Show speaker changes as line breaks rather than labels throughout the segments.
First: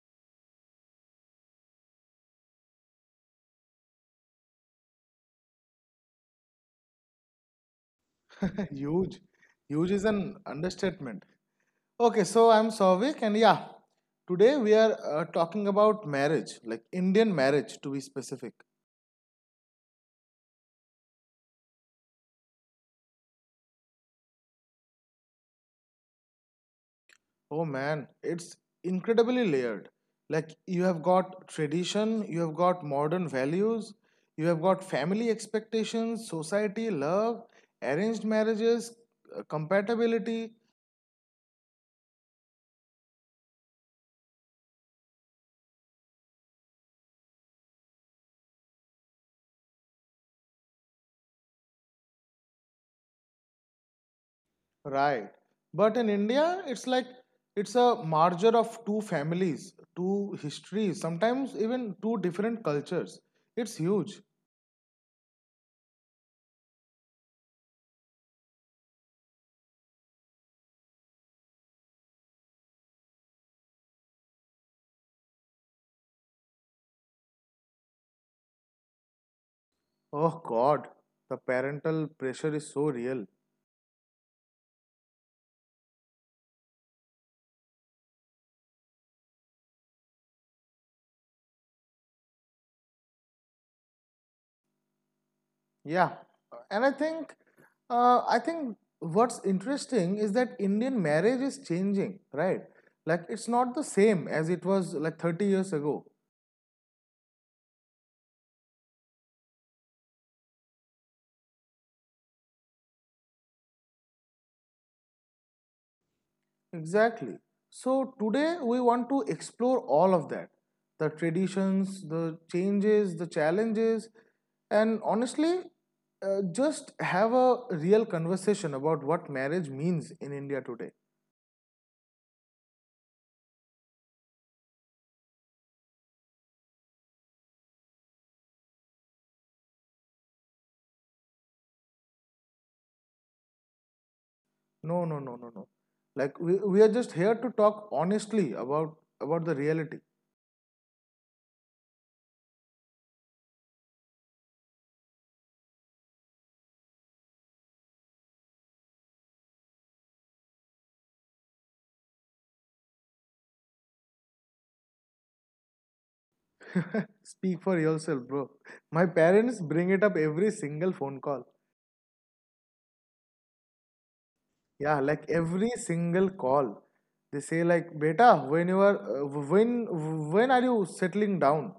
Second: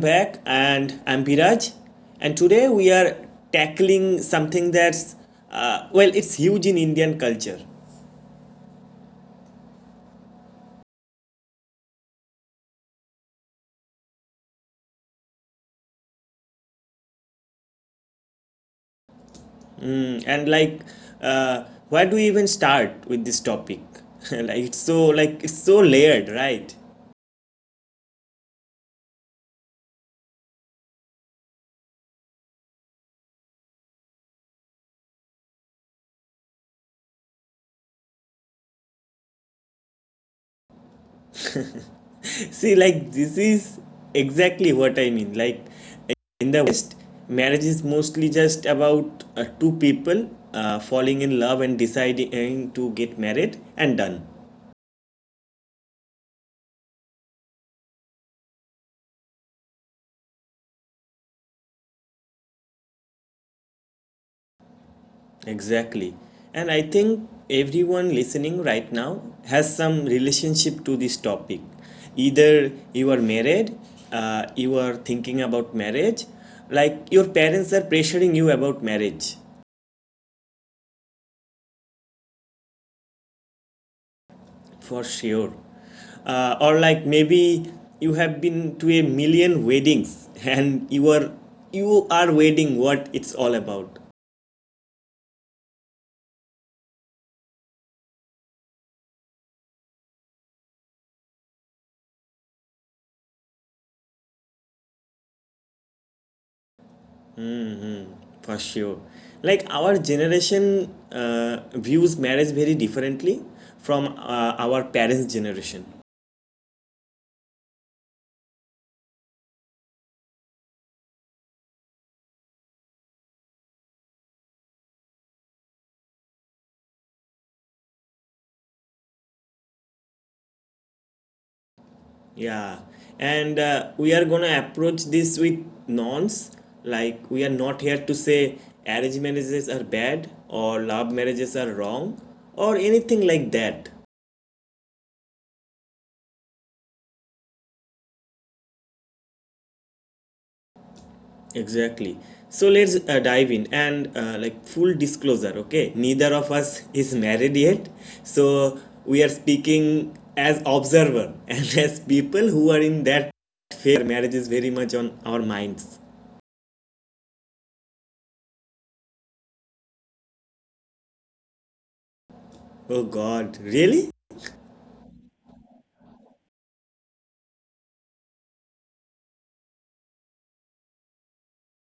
back, and I'm Biraj, and today we are tackling something that's well, it's huge in Indian culture.
Huge. Huge is an understatement. Okay, so I'm Souvik, and yeah, today we are talking about marriage, like Indian marriage to be specific.
Hmm, and like, uh, where do we even start with this topic? Like, it's so layered, right?
Oh man, it's incredibly layered. Like, you have got tradition, you have got modern values, you have got family expectations, society, love, arranged marriages, compatibility.
See, like this is exactly what I mean. Like, in the West, marriage is mostly just about two people falling in love and deciding to get married and done.
Right. But in India, it's like it's a merger of two families, two histories, sometimes even two different cultures. It's huge.
Exactly. And I think everyone listening right now has some relationship to this topic. Either you are married, you are thinking about marriage, like your parents are pressuring you about marriage
Oh God, the parental pressure is so real.
for sure. Or like maybe you have been to a million weddings and you are waiting what it's all about.
Yeah. And I think what's interesting is that Indian marriage is changing, right? Like it's not the same as it was like 30 years ago.
For sure. Like our generation views marriage very differently from our parents' generation.
Exactly. So today we want to explore all of that, the traditions, the changes, the challenges, and honestly, just have a real conversation about what marriage means in India today.
Yeah. And we are gonna approach this with nonce. Like we are not here to say arranged marriages are bad or love marriages are wrong or anything like that.
No, no, no, no, no. Like we are just here to talk honestly about the reality.
Exactly. So let's dive in, and like, full disclosure, okay? Neither of us is married yet. So we are speaking as observer and as people who are in that phase where marriage is very much on our minds.
Speak for yourself, bro. My parents bring it up every single phone call.
Oh God, really?
Yeah, like every single call, they say like, "Beta, when you are, uh, when, when are you settling down?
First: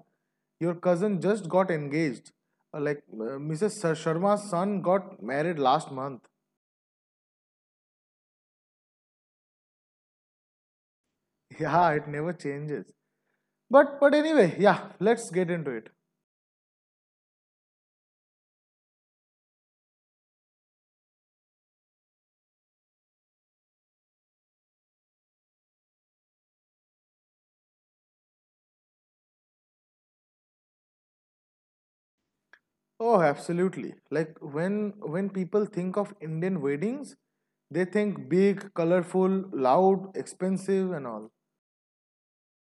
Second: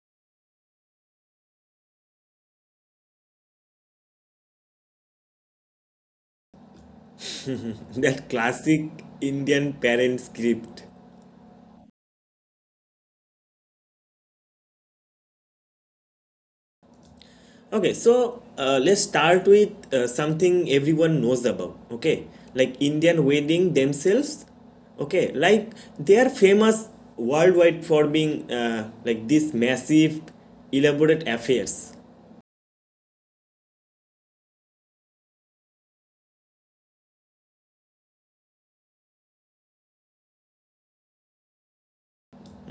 Your cousin just got engaged. Like Mrs. Sharma's son got married last month."
That classic Indian parent script.
Yeah, it never changes. But anyway, yeah, let's get into it.
Okay, so let's start with something everyone knows about. Okay, like Indian wedding themselves. Okay, like they are famous worldwide for being like these massive, elaborate affairs,
Oh, absolutely. Like when people think of Indian weddings, they think big, colorful, loud, expensive, and all.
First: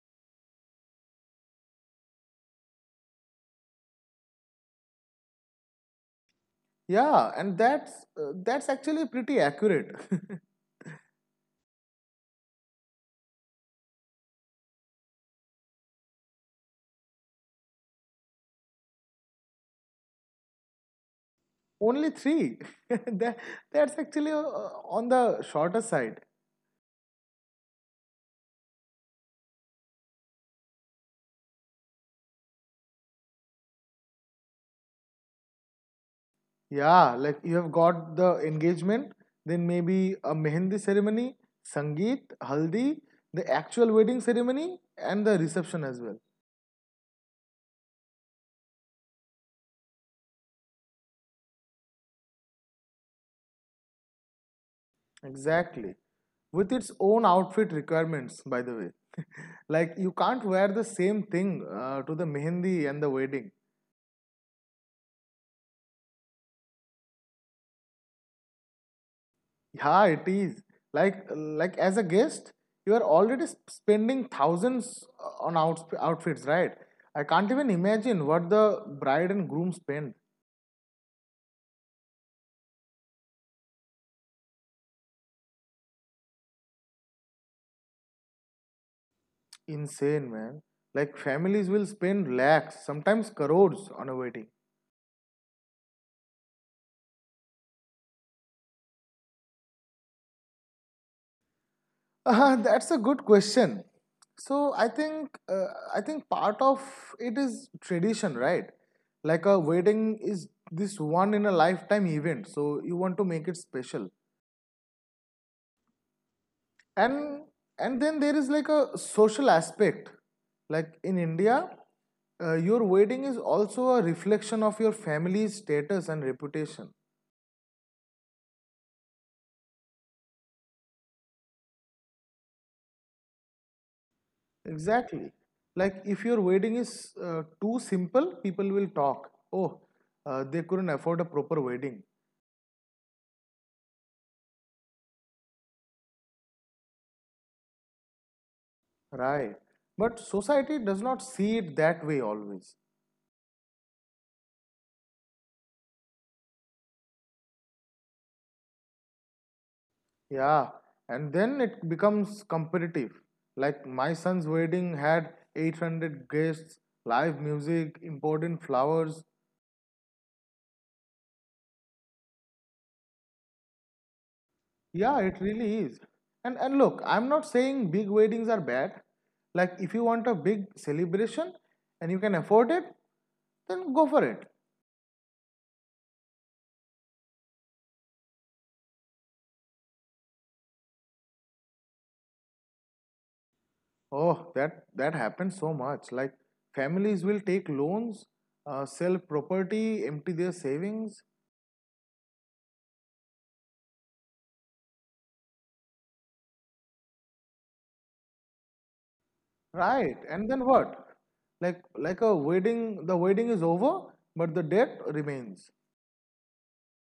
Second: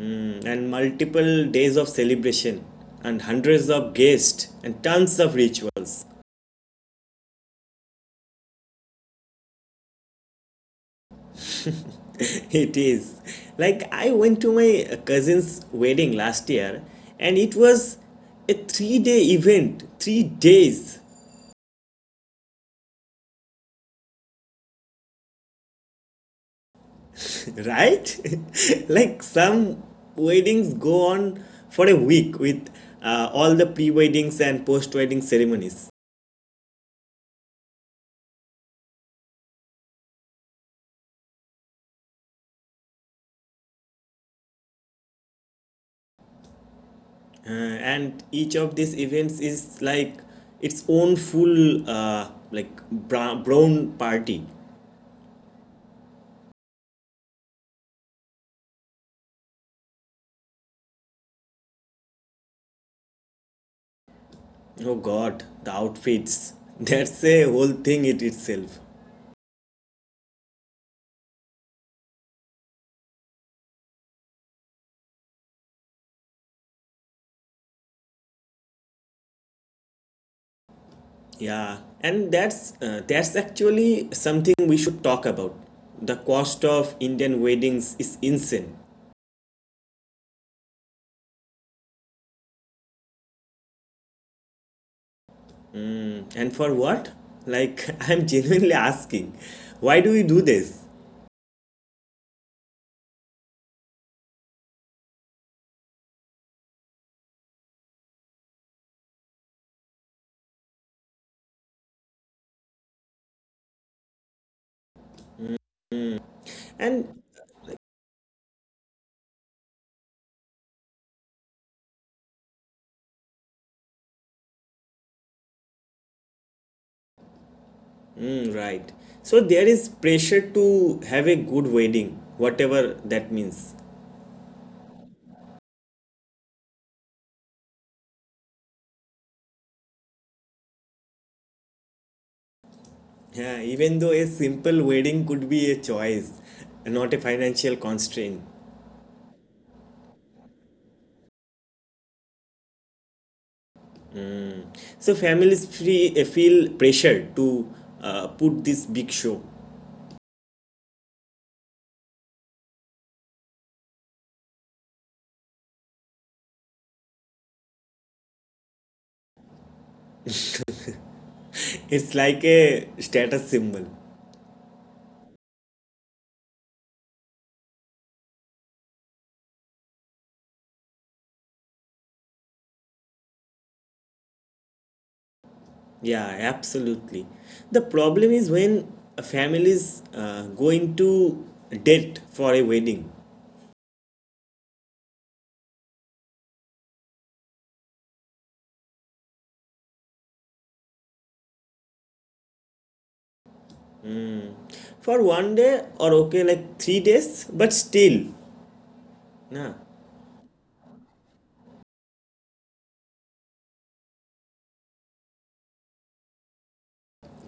and multiple days of celebration and hundreds of guests and tons of rituals.
Yeah, and that's actually pretty accurate.
It is. Like, I went to my cousin's wedding last year, and it was a three-day event, 3 days,
Only three. That that's actually on the shorter side.
right? Like some weddings go on for a week with all the pre weddings and post wedding ceremonies.
Yeah, like you have got the engagement, then maybe a mehendi ceremony, sangeet, haldi, the actual wedding ceremony, and the reception as well.
And each of these events is like its own full like brown party.
Exactly. With its own outfit requirements, by the way. Like you can't wear the same thing to the mehendi and the wedding.
Oh God, the outfits. That's a whole thing in itself.
Yeah, it is. Like as a guest, you are already spending thousands on outfits, right? I can't even imagine what the bride and groom spend.
Yeah, and that's actually something we should talk about. The cost of Indian weddings is insane.
Insane, man. Like families will spend lakhs, sometimes crores on a wedding.
And for what? Like, I'm genuinely asking, why do we do this?
That's a good question. So I think part of it is tradition, right? Like a wedding is this one in a lifetime event, so you want to make it special.
And,
And and then there is like a social aspect, like in India, your wedding is also a reflection of your family's status and reputation.
mm, right. So there is pressure to have a good wedding, whatever that means.
Exactly. Like if your wedding is too simple, people will talk. Oh, they couldn't afford a proper wedding.
Yeah, even though a simple wedding could be a choice, not a financial constraint.
Right, but society does not see it that way always.
Mm. So families feel pressure to put this big show.
Yeah, and then it becomes competitive. Like my son's wedding had 800 guests, live music, important flowers.
It's like a status symbol.
Yeah, it really is. And look, I'm not saying big weddings are bad. Like if you want a big celebration and you can afford it, then go for it.
Yeah, absolutely. The problem is when a families go into debt for a wedding
Oh, that happens so much. Like families will take loans, sell property, empty their savings.
for one day, or okay, like 3 days, but still, nah,
Right. And then what? Like a wedding, the wedding is over, but the debt remains.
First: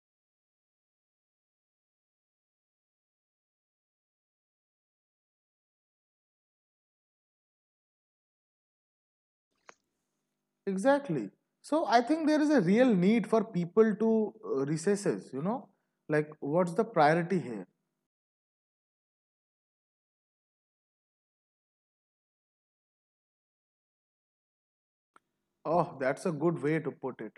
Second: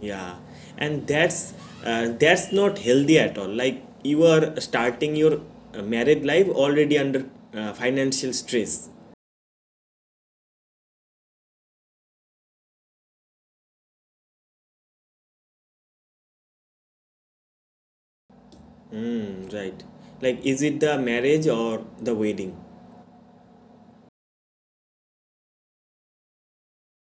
yeah, and that's not healthy at all. Like you are starting your married life already under financial stress.
Exactly. So I think there is a real need for people to recesses, you know? Like what's the priority here?
Mm, right? Like, is it the marriage or the wedding?
Oh, that's a good way to put it.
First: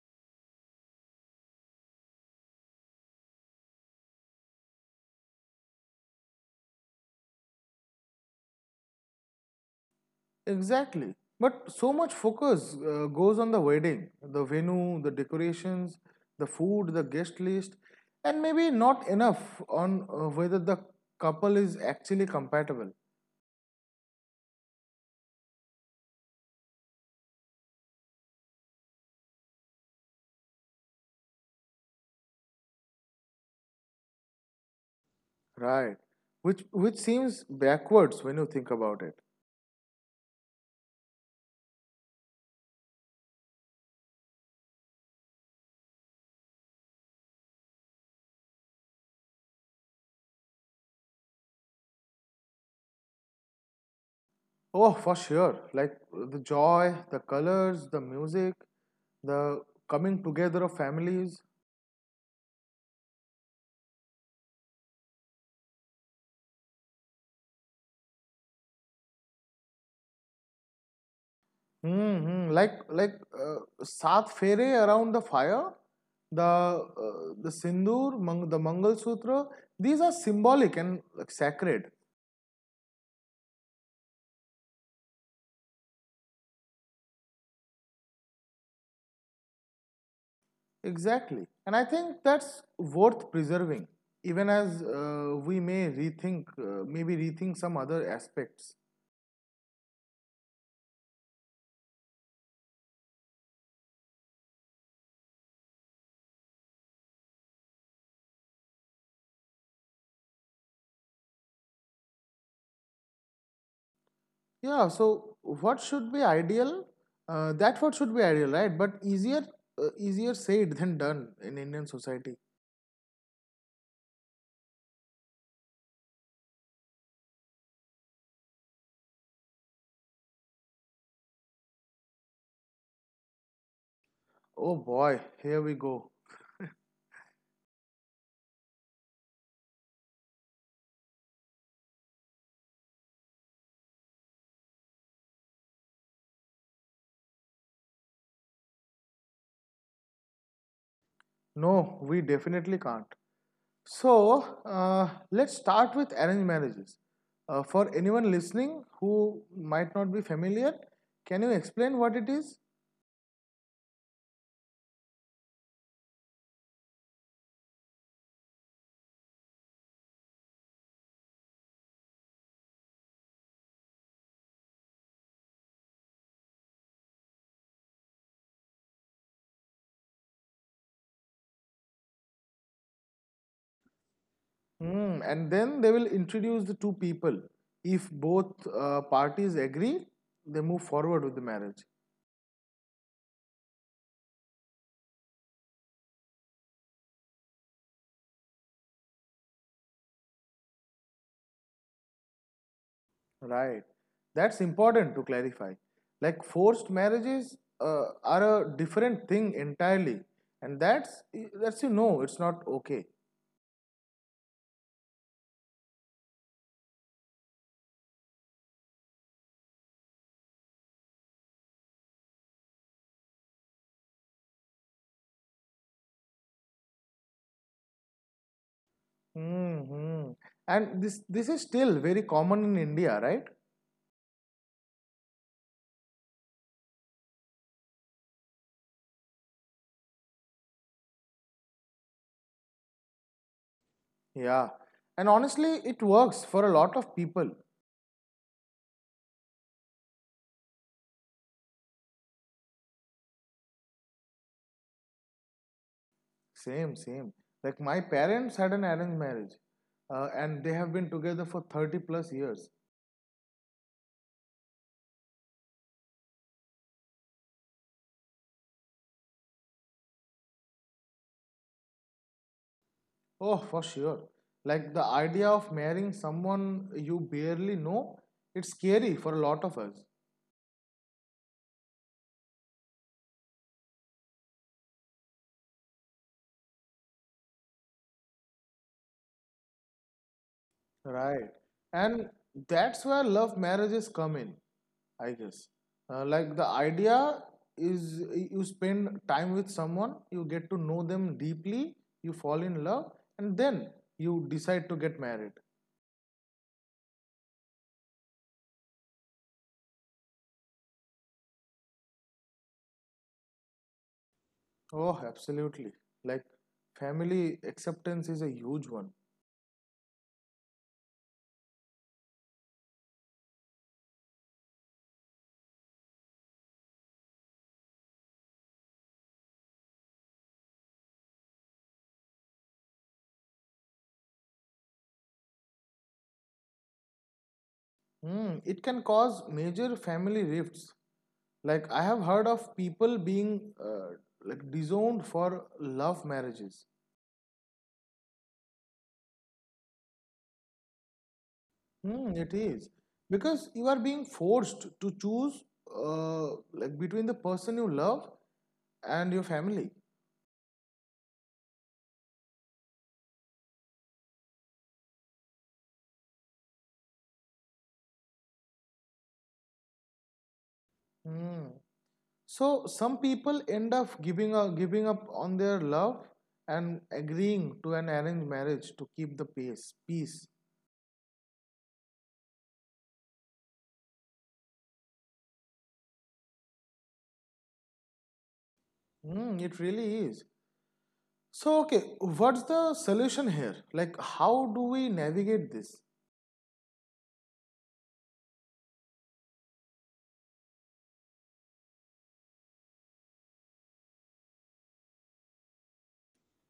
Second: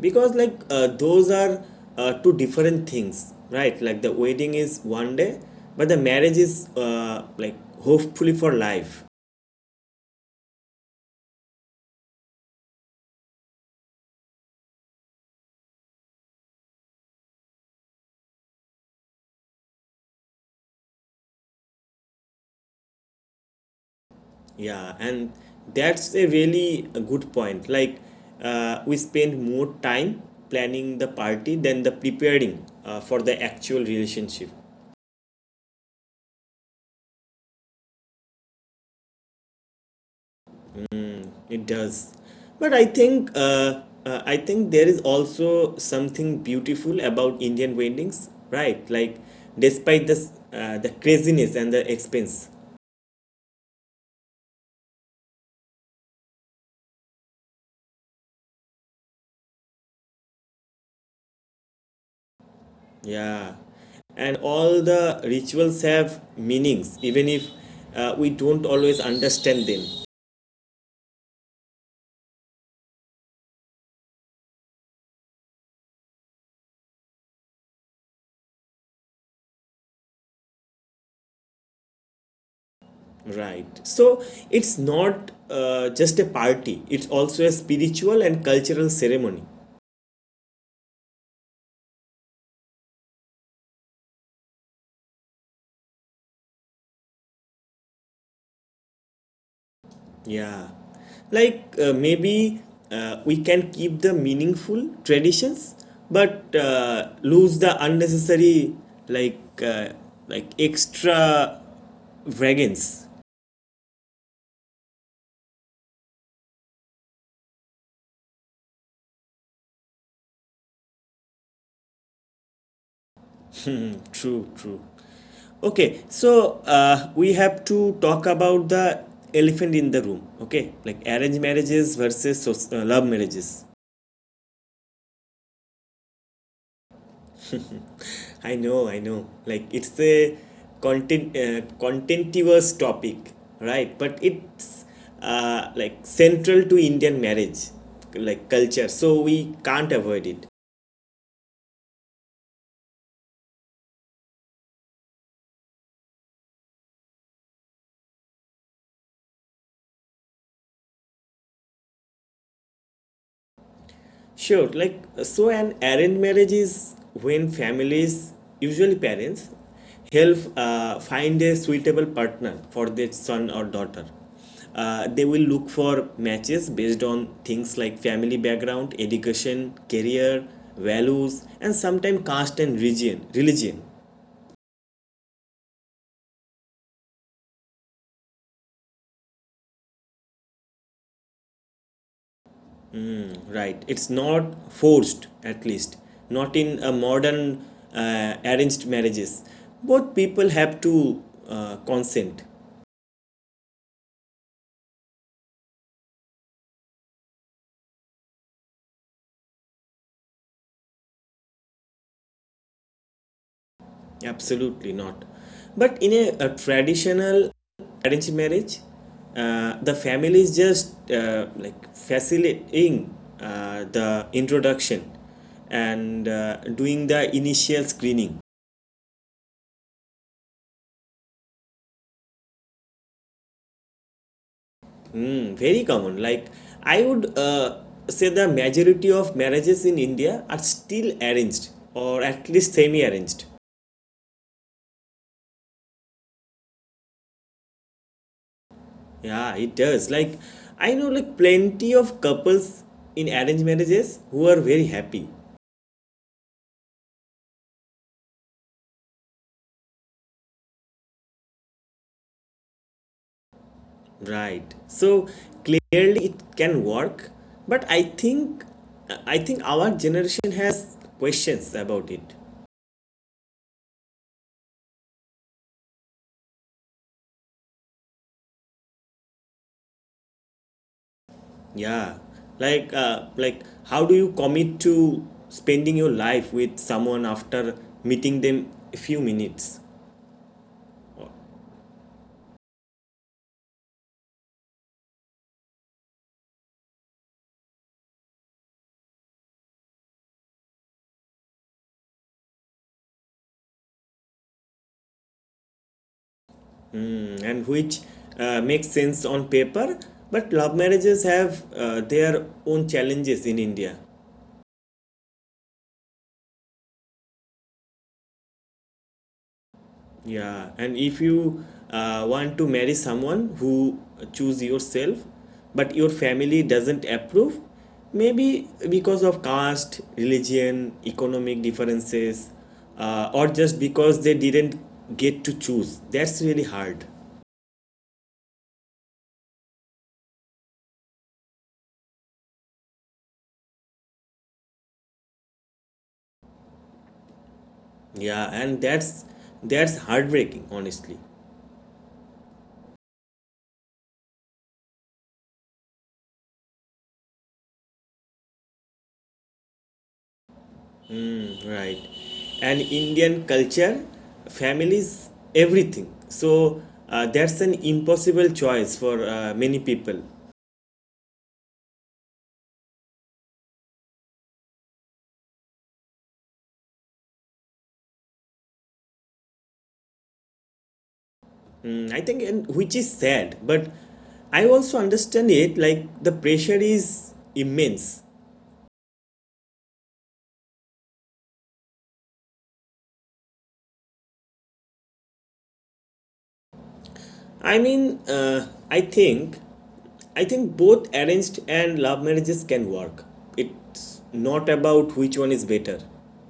Because like, those are two different things, right? Like the wedding is one day, but the marriage is like hopefully for life.
Exactly. But so much focus goes on the wedding, the venue, the decorations, the food, the guest list, and maybe not enough on whether the couple is actually compatible.
Yeah, and that's a really a good point. Like, we spend more time planning the party than the preparing for the actual relationship.
Right. Which seems backwards when you think about it.
It does. But I think there is also something beautiful about Indian weddings, right? Like, despite this the craziness and the expense.
Oh, for sure. Like the joy, the colors, the music, the coming together of families.
Yeah. And all the rituals have meanings, even if we don't always understand them.
Mm-hmm. Like Saath Fere around the fire, the the sindoor, the Mangal Sutra. These are symbolic and, like, sacred.
Right. So it's not just a party, it's also a spiritual and cultural ceremony.
Exactly. And I think that's worth preserving, even as we may rethink, maybe rethink some other aspects.
Yeah, like maybe we can keep the meaningful traditions, but lose the unnecessary, like uh, like extra vagans.
Yeah, so what should be ideal? That What should be ideal, right? But easier said than done in Indian society.
True, true. Okay, so we have to talk about the elephant in the room. Okay, like arranged marriages versus love marriages.
Oh boy, here we go.
I know, I know. Like, it's a contentious topic, right? But it's like central to Indian marriage, like culture. So we can't avoid it.
No, we definitely can't. So let's start with arranged marriages. For anyone listening who might not be familiar, can you explain what it is?
Sure, like so an arranged marriage is when families, usually parents, help find a suitable partner for their son or daughter. They will look for matches based on things like family background, education, career, values, and sometimes caste and region, religion.
Hmm, and then they will introduce the two people. If both parties agree, they move forward with the marriage.
Right, it's not forced, at least not in a modern, arranged marriages. Both people have to consent.
Right. That's important to clarify. Like forced marriages are a different thing entirely, and that's you know it's not okay.
Absolutely not. But in a traditional arranged marriage, the family is just like facilitating the introduction and doing the initial screening.
Hmm. And this is still very common in India, right?
Hmm, very common. Like, I would say the majority of marriages in India are still arranged or at least semi-arranged.
Yeah. And honestly, it works for a lot of people.
Yeah, it does. Like, I know like plenty of couples in arranged marriages who are very happy.
Same, same. Like my parents had an arranged marriage, and they have been together for 30 plus years.
Right. So clearly it can work, but I think our generation has questions about it.
Oh, for sure. Like the idea of marrying someone you barely know, it's scary for a lot of us.
Yeah. Like how do you commit to spending your life with someone after meeting them a few minutes?
Right. And that's where love marriages come in, I guess. Like the idea is you spend time with someone, you get to know them deeply, you fall in love, and then you decide to get married.
Mm. And which makes sense on paper, but love marriages have their own challenges in India.
Oh, absolutely. Like family acceptance is a huge one.
Yeah, and if you want to marry someone who choose yourself, but your family doesn't approve, maybe because of caste, religion, economic differences, or just because they didn't get to choose. That's really hard.
Hmm, it can cause major family rifts. Like I have heard of people being uh, disowned for love marriages.
Yeah, and that's heartbreaking, honestly.
Hmm, it is, because you are being forced to choose, uh, between the person you love and your family.
Right. And Indian culture, families, everything. So that's an impossible choice for many people.
Hmm. So some people end up giving up on their love and agreeing to an arranged marriage to keep the peace.
Mm, I think, and which is sad, but I also understand it. Like, the pressure is immense.
Hmm, it really is. So okay, what's the solution here? Like how do we navigate this?
I mean, I think both arranged and love marriages can work. It's not about which one is better.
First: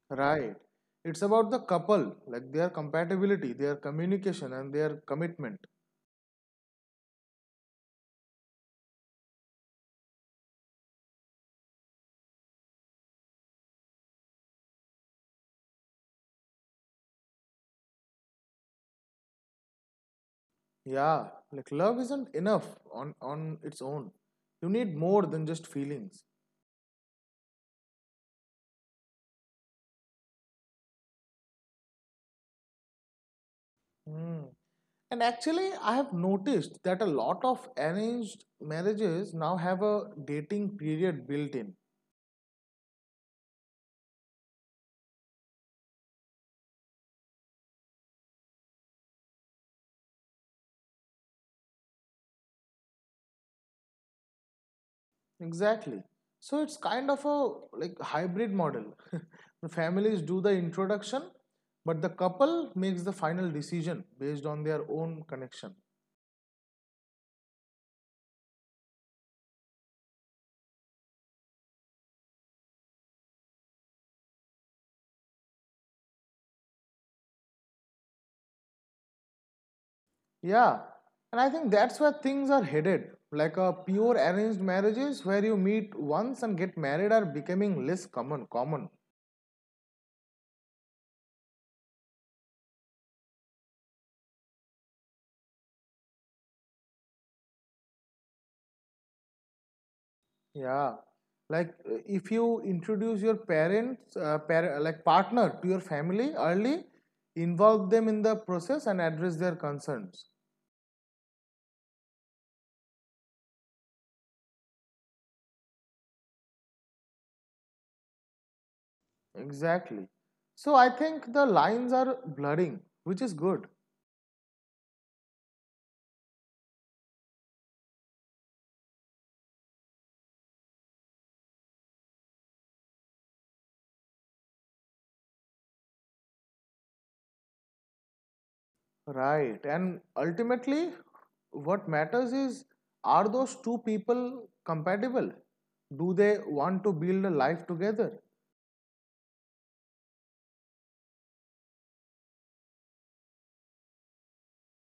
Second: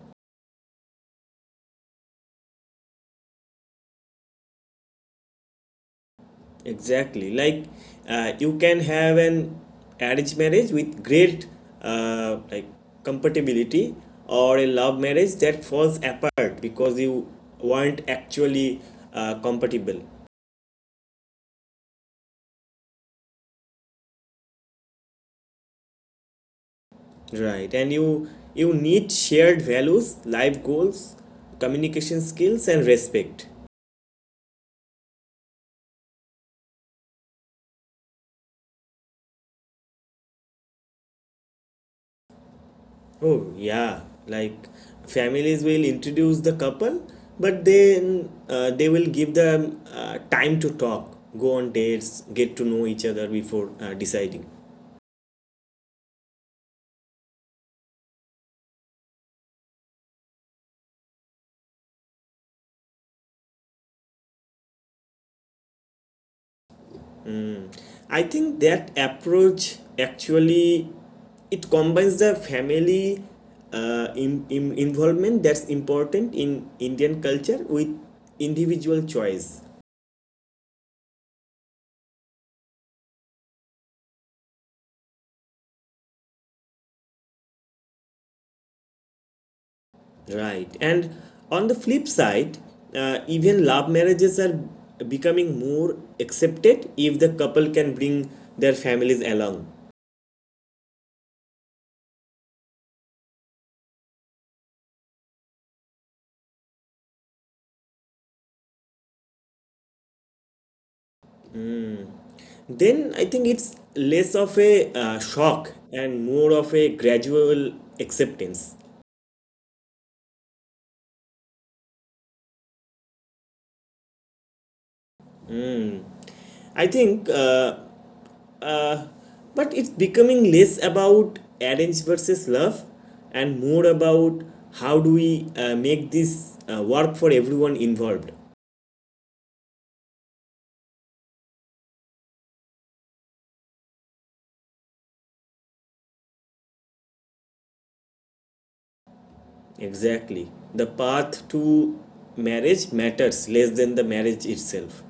Right. It's about the couple, like their compatibility, their communication, and their commitment.
Exactly. Like, you can have an arranged marriage with great, like, compatibility, or a love marriage that falls apart because you weren't actually compatible.
Yeah, like love isn't enough on its own. You need more than just feelings.
Right, and you need shared values, life goals, communication skills, and respect.
Hmm. And actually, I have noticed that a lot of arranged marriages now have a dating period built in.
Oh yeah, like families will introduce the couple, but then they will give them time to talk, go on dates, get to know each other before deciding.
Exactly. So it's kind of a, like, hybrid model. The families do the introduction, but the couple makes the final decision based on their own connection.
I think that approach actually it combines the family in involvement that's important in Indian culture with individual choice.
Yeah, and I think that's where things are headed. Like a pure arranged marriages where you meet once and get married are becoming less common.
Right. And on the flip side, even love marriages are becoming more accepted if the couple can bring their families along.
Yeah. Like if you introduce your parents, like partner to your family early, involve them in the process and address their concerns.
Then I think it's less of a shock and more of a gradual acceptance.
Exactly. So I think the lines are blurring, which is good.
I think, uh, but it's becoming less about arrange versus love and more about how do we make this work for everyone involved.
Right. And ultimately, what matters is, are those two people compatible? Do they want to build a life together?
Exactly. The path to marriage matters less than the marriage itself.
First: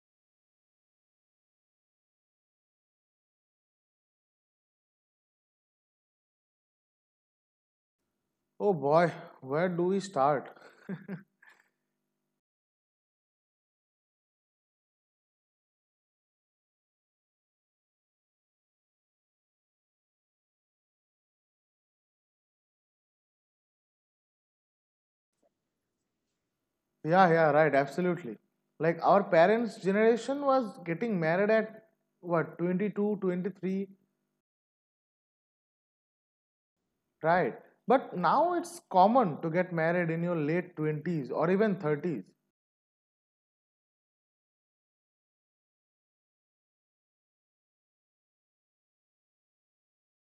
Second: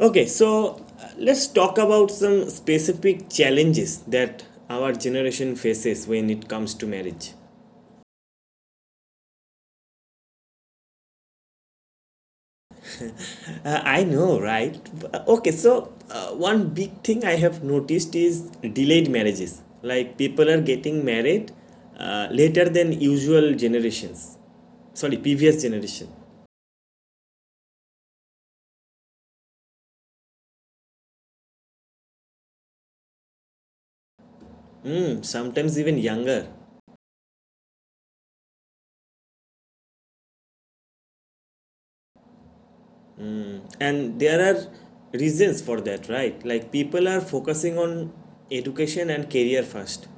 Okay, so let's talk about some specific challenges that our generation faces when it comes to marriage.
Oh boy, where do we start?
I know, right? Okay, so one big thing I have noticed is delayed marriages. Like people are getting married later than usual generations. Sorry, previous generation.
Yeah, yeah, right, absolutely. Like our parents' generation was getting married at what, 22, 23.
Mm, sometimes even younger.
Right? But now it's common to get married in your late 20s or even 30s.
And there are reasons for that, right? Like people are focusing on education and career first.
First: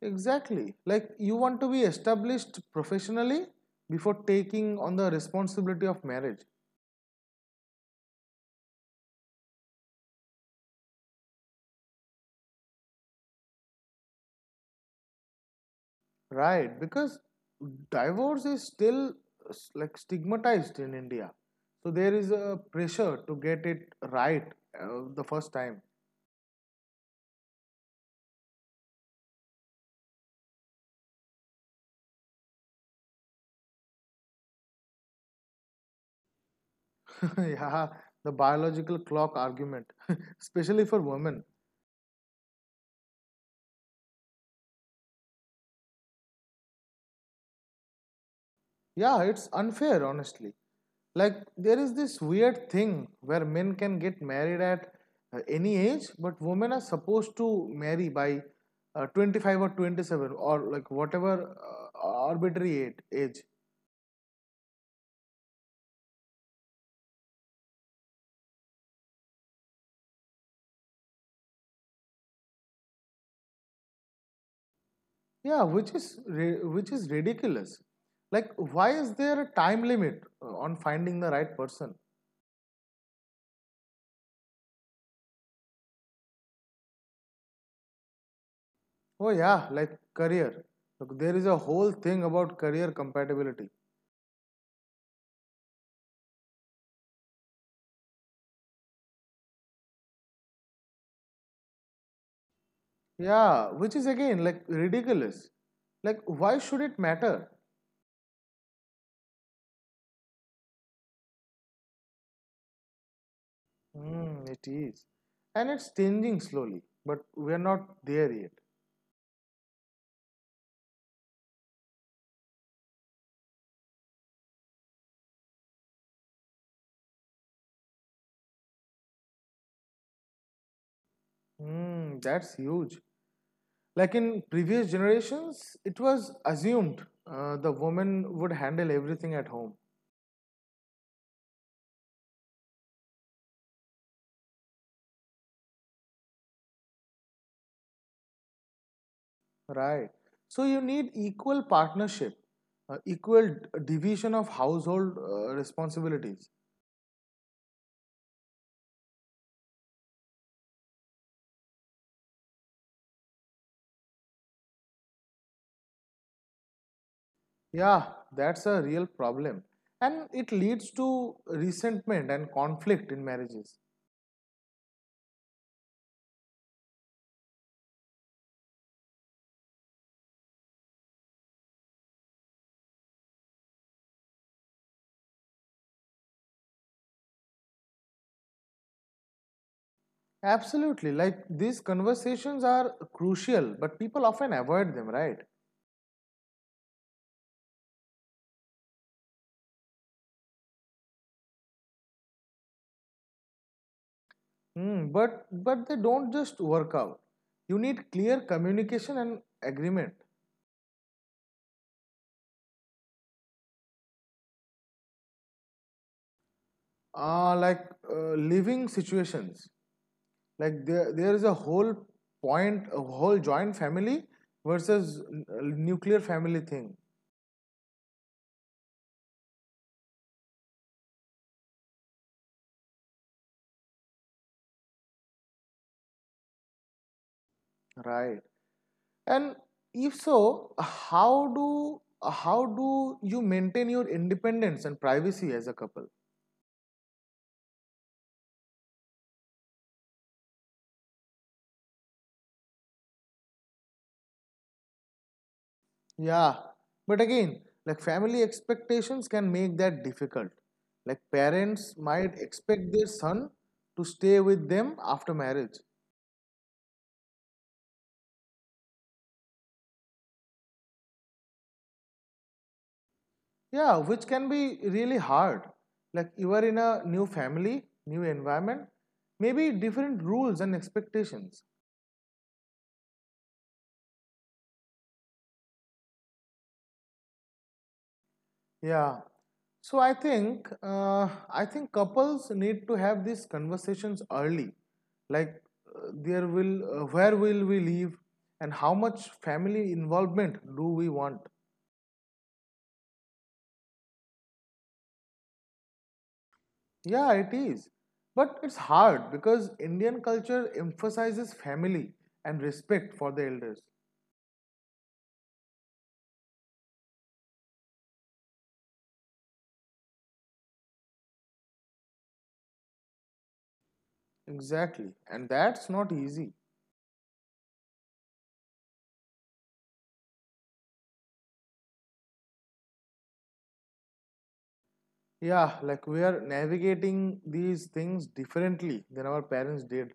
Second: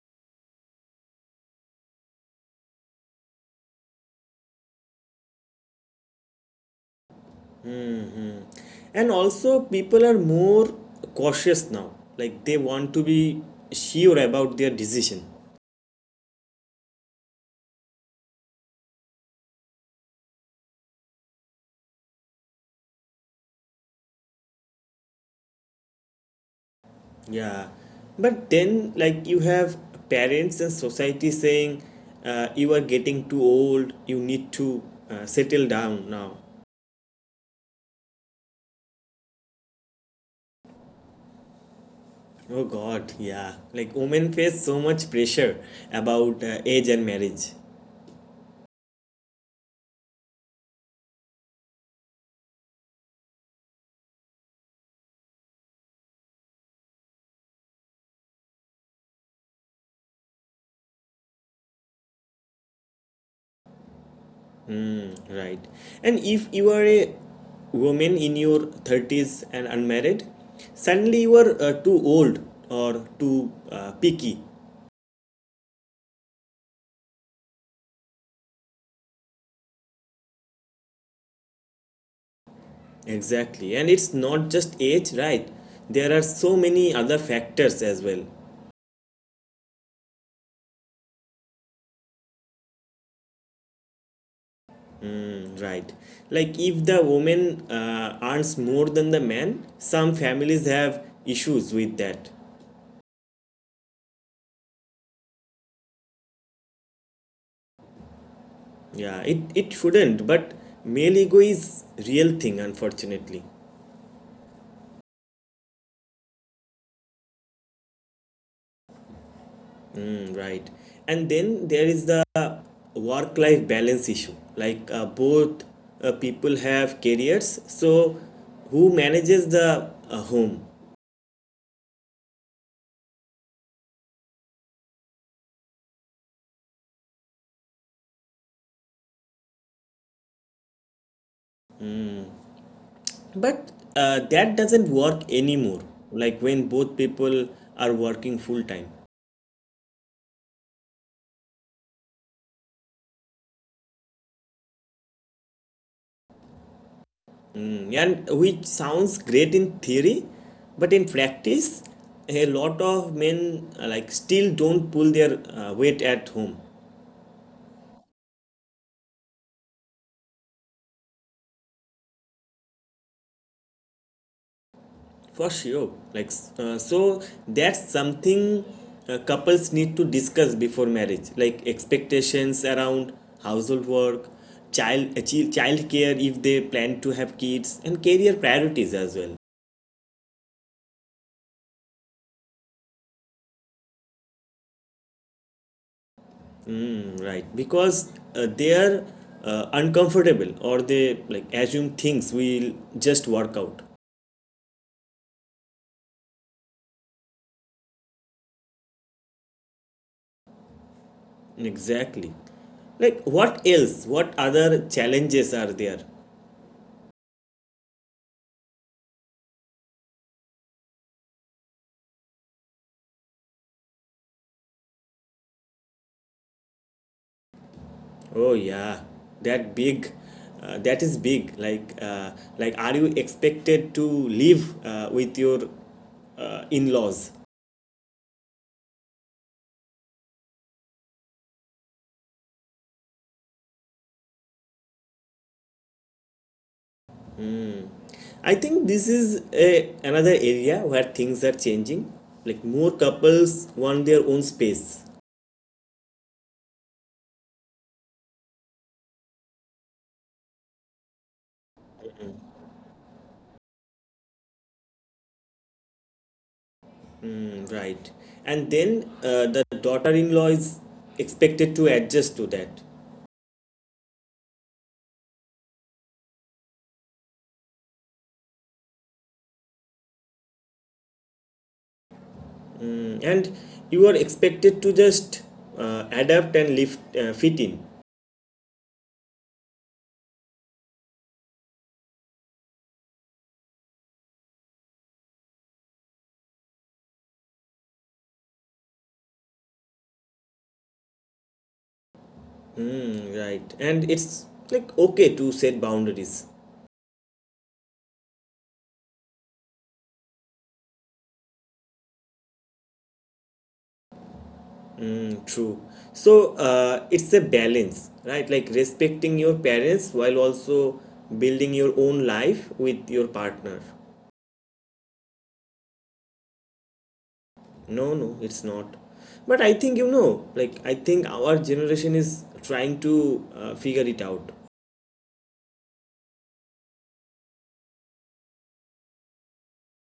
Exactly. Like you want to be established professionally before taking on the responsibility of marriage,
And also people are more cautious now, like they want to be sure about their decision.
right? Because divorce is still stigmatized in India. So there is a pressure to get it right the first time.
Yeah, but then like you have parents and society saying, you are getting too old, you need to settle down now.
Yeah, the biological clock argument, especially for women.
Oh God, yeah, like women face so much pressure about age and marriage.
Yeah, it's unfair, honestly. Like there is this weird thing where men can get married at any age, but women are supposed to marry by 25 or 27, or like whatever arbitrary age.
Mm, right. And if you are a woman in your 30s and unmarried, suddenly you are too old, or too picky.
Yeah which is which is ridiculous, like why is there a time limit on finding the right person?
Exactly. And it's not just age, right? There are so many other factors as well.
Oh yeah, like career. Look, there is a whole thing about career compatibility.
Mm, right. Like if the woman earns more than the man, some families have issues with that.
Yeah, which is again like ridiculous, like why should it matter?
Yeah, it shouldn't, but male ego is real thing, unfortunately.
Mm, it is. And it's changing slowly, but we're not there yet.
Mm, right. And then there is the work life balance issue. Like, both people have careers, so who manages the home?
Mm, that's huge. Like in previous generations, it was assumed the woman would handle everything at home.
But that doesn't work anymore. Like when both people are working full time.
Right. So you need equal partnership, uh, equal d- division of household responsibilities.
Mm, and which sounds great in theory, but in practice, a lot of men like still don't pull their weight at home.
Yeah, that's a real problem. And it leads to resentment and conflict in marriages.
For sure. Like, so that's something couples need to discuss before marriage, like expectations around household work, child care if they plan to have kids, and career priorities as well.
Absolutely. Like these conversations are crucial, but people often avoid them, right?
Hmm, right, because they are uncomfortable, or they like assume things will just work out.
Hmm. But they don't just work out. You need clear communication and agreement.
Exactly. Like, what else? What other challenges are there?
Like living situations. Like there is a whole point, a whole joint family versus nuclear family thing,
Oh yeah, that big, that is big. Like, are you expected to live with your in-laws?
right? And if so, how do you maintain your independence and privacy as a couple?
I think this is another area where things are changing. Like more couples want their own space.
Yeah, but again, like family expectations can make that difficult. Like parents might expect their son to stay with them after marriage.
Mm, right, and then the daughter-in-law is expected to adjust to that.
Yeah, which can be really hard. Like you are in a new family, new environment, maybe different rules and expectations.
Mm, and you are expected to just adapt and live, fit in.
Yeah, so I think couples need to have these conversations early, like there will where will we live, and how much family involvement do we want?
Mm, right. And it's like okay to set boundaries.
Yeah, it is, but it's hard because Indian culture emphasizes family and respect for the elders.
Mm, true. So it's a balance, right? Like respecting your parents while also building your own life with your partner.
Exactly, and that's not easy.
No, no, it's not. But I think, like I think our generation is trying to figure it out.
Yeah, like we are navigating these things differently than our parents did.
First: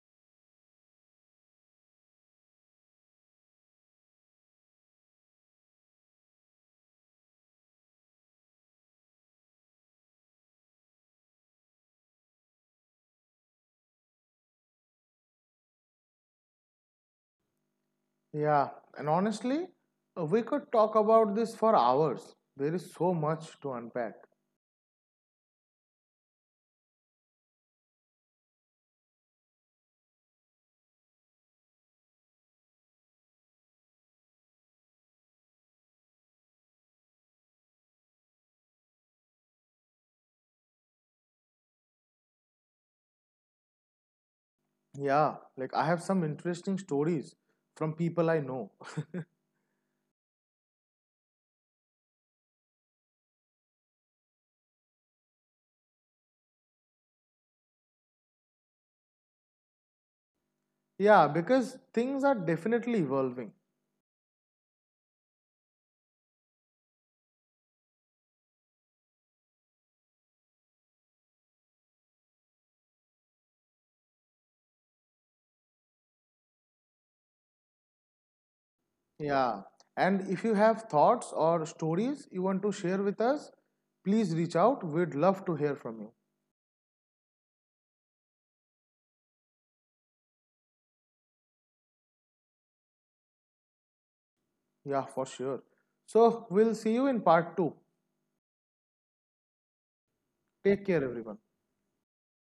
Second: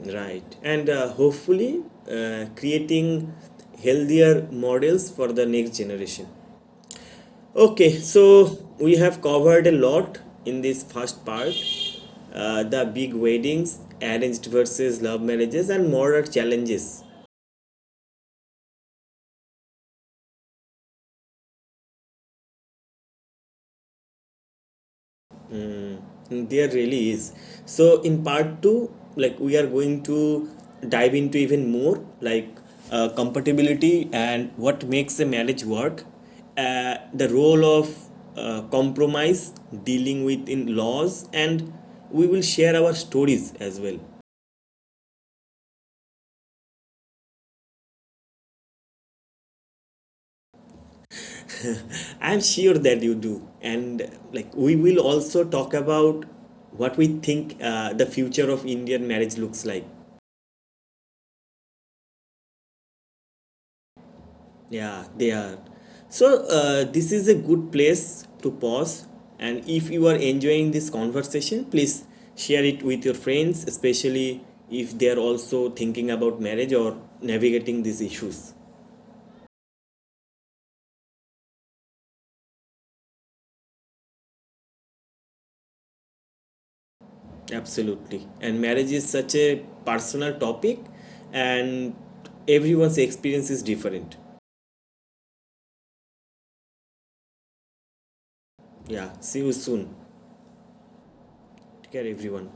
Right. And hopefully creating healthier models for the next generation. Okay, so we have covered a lot in this first part. The big weddings, arranged versus love marriages, and moral challenges.
Yeah, and honestly, we could talk about this for hours. There is so much to unpack.
There really is. So, in part two, like we are going to dive into even more, like compatibility and what makes a marriage work, the role of compromise, dealing with in laws, and we will share our stories as well.
Yeah, like I have some interesting stories from people I know.
I'm sure that you do. And like we will also talk about what we think the future of Indian marriage looks like.
Yeah, because things are definitely evolving.
Yeah, they are. So this is a good place to pause. And if you are enjoying this conversation, please share it with your friends, especially if they are also thinking about marriage or navigating these issues.
Yeah, and if you have thoughts or stories you want to share with us, please reach out. We'd love to hear from you.
Absolutely. And marriage is such a personal topic, and everyone's experience is different.
Yeah, for sure. So, we'll see you in part two.
Yeah, see you soon.
Take care, everyone.
Take care, everyone.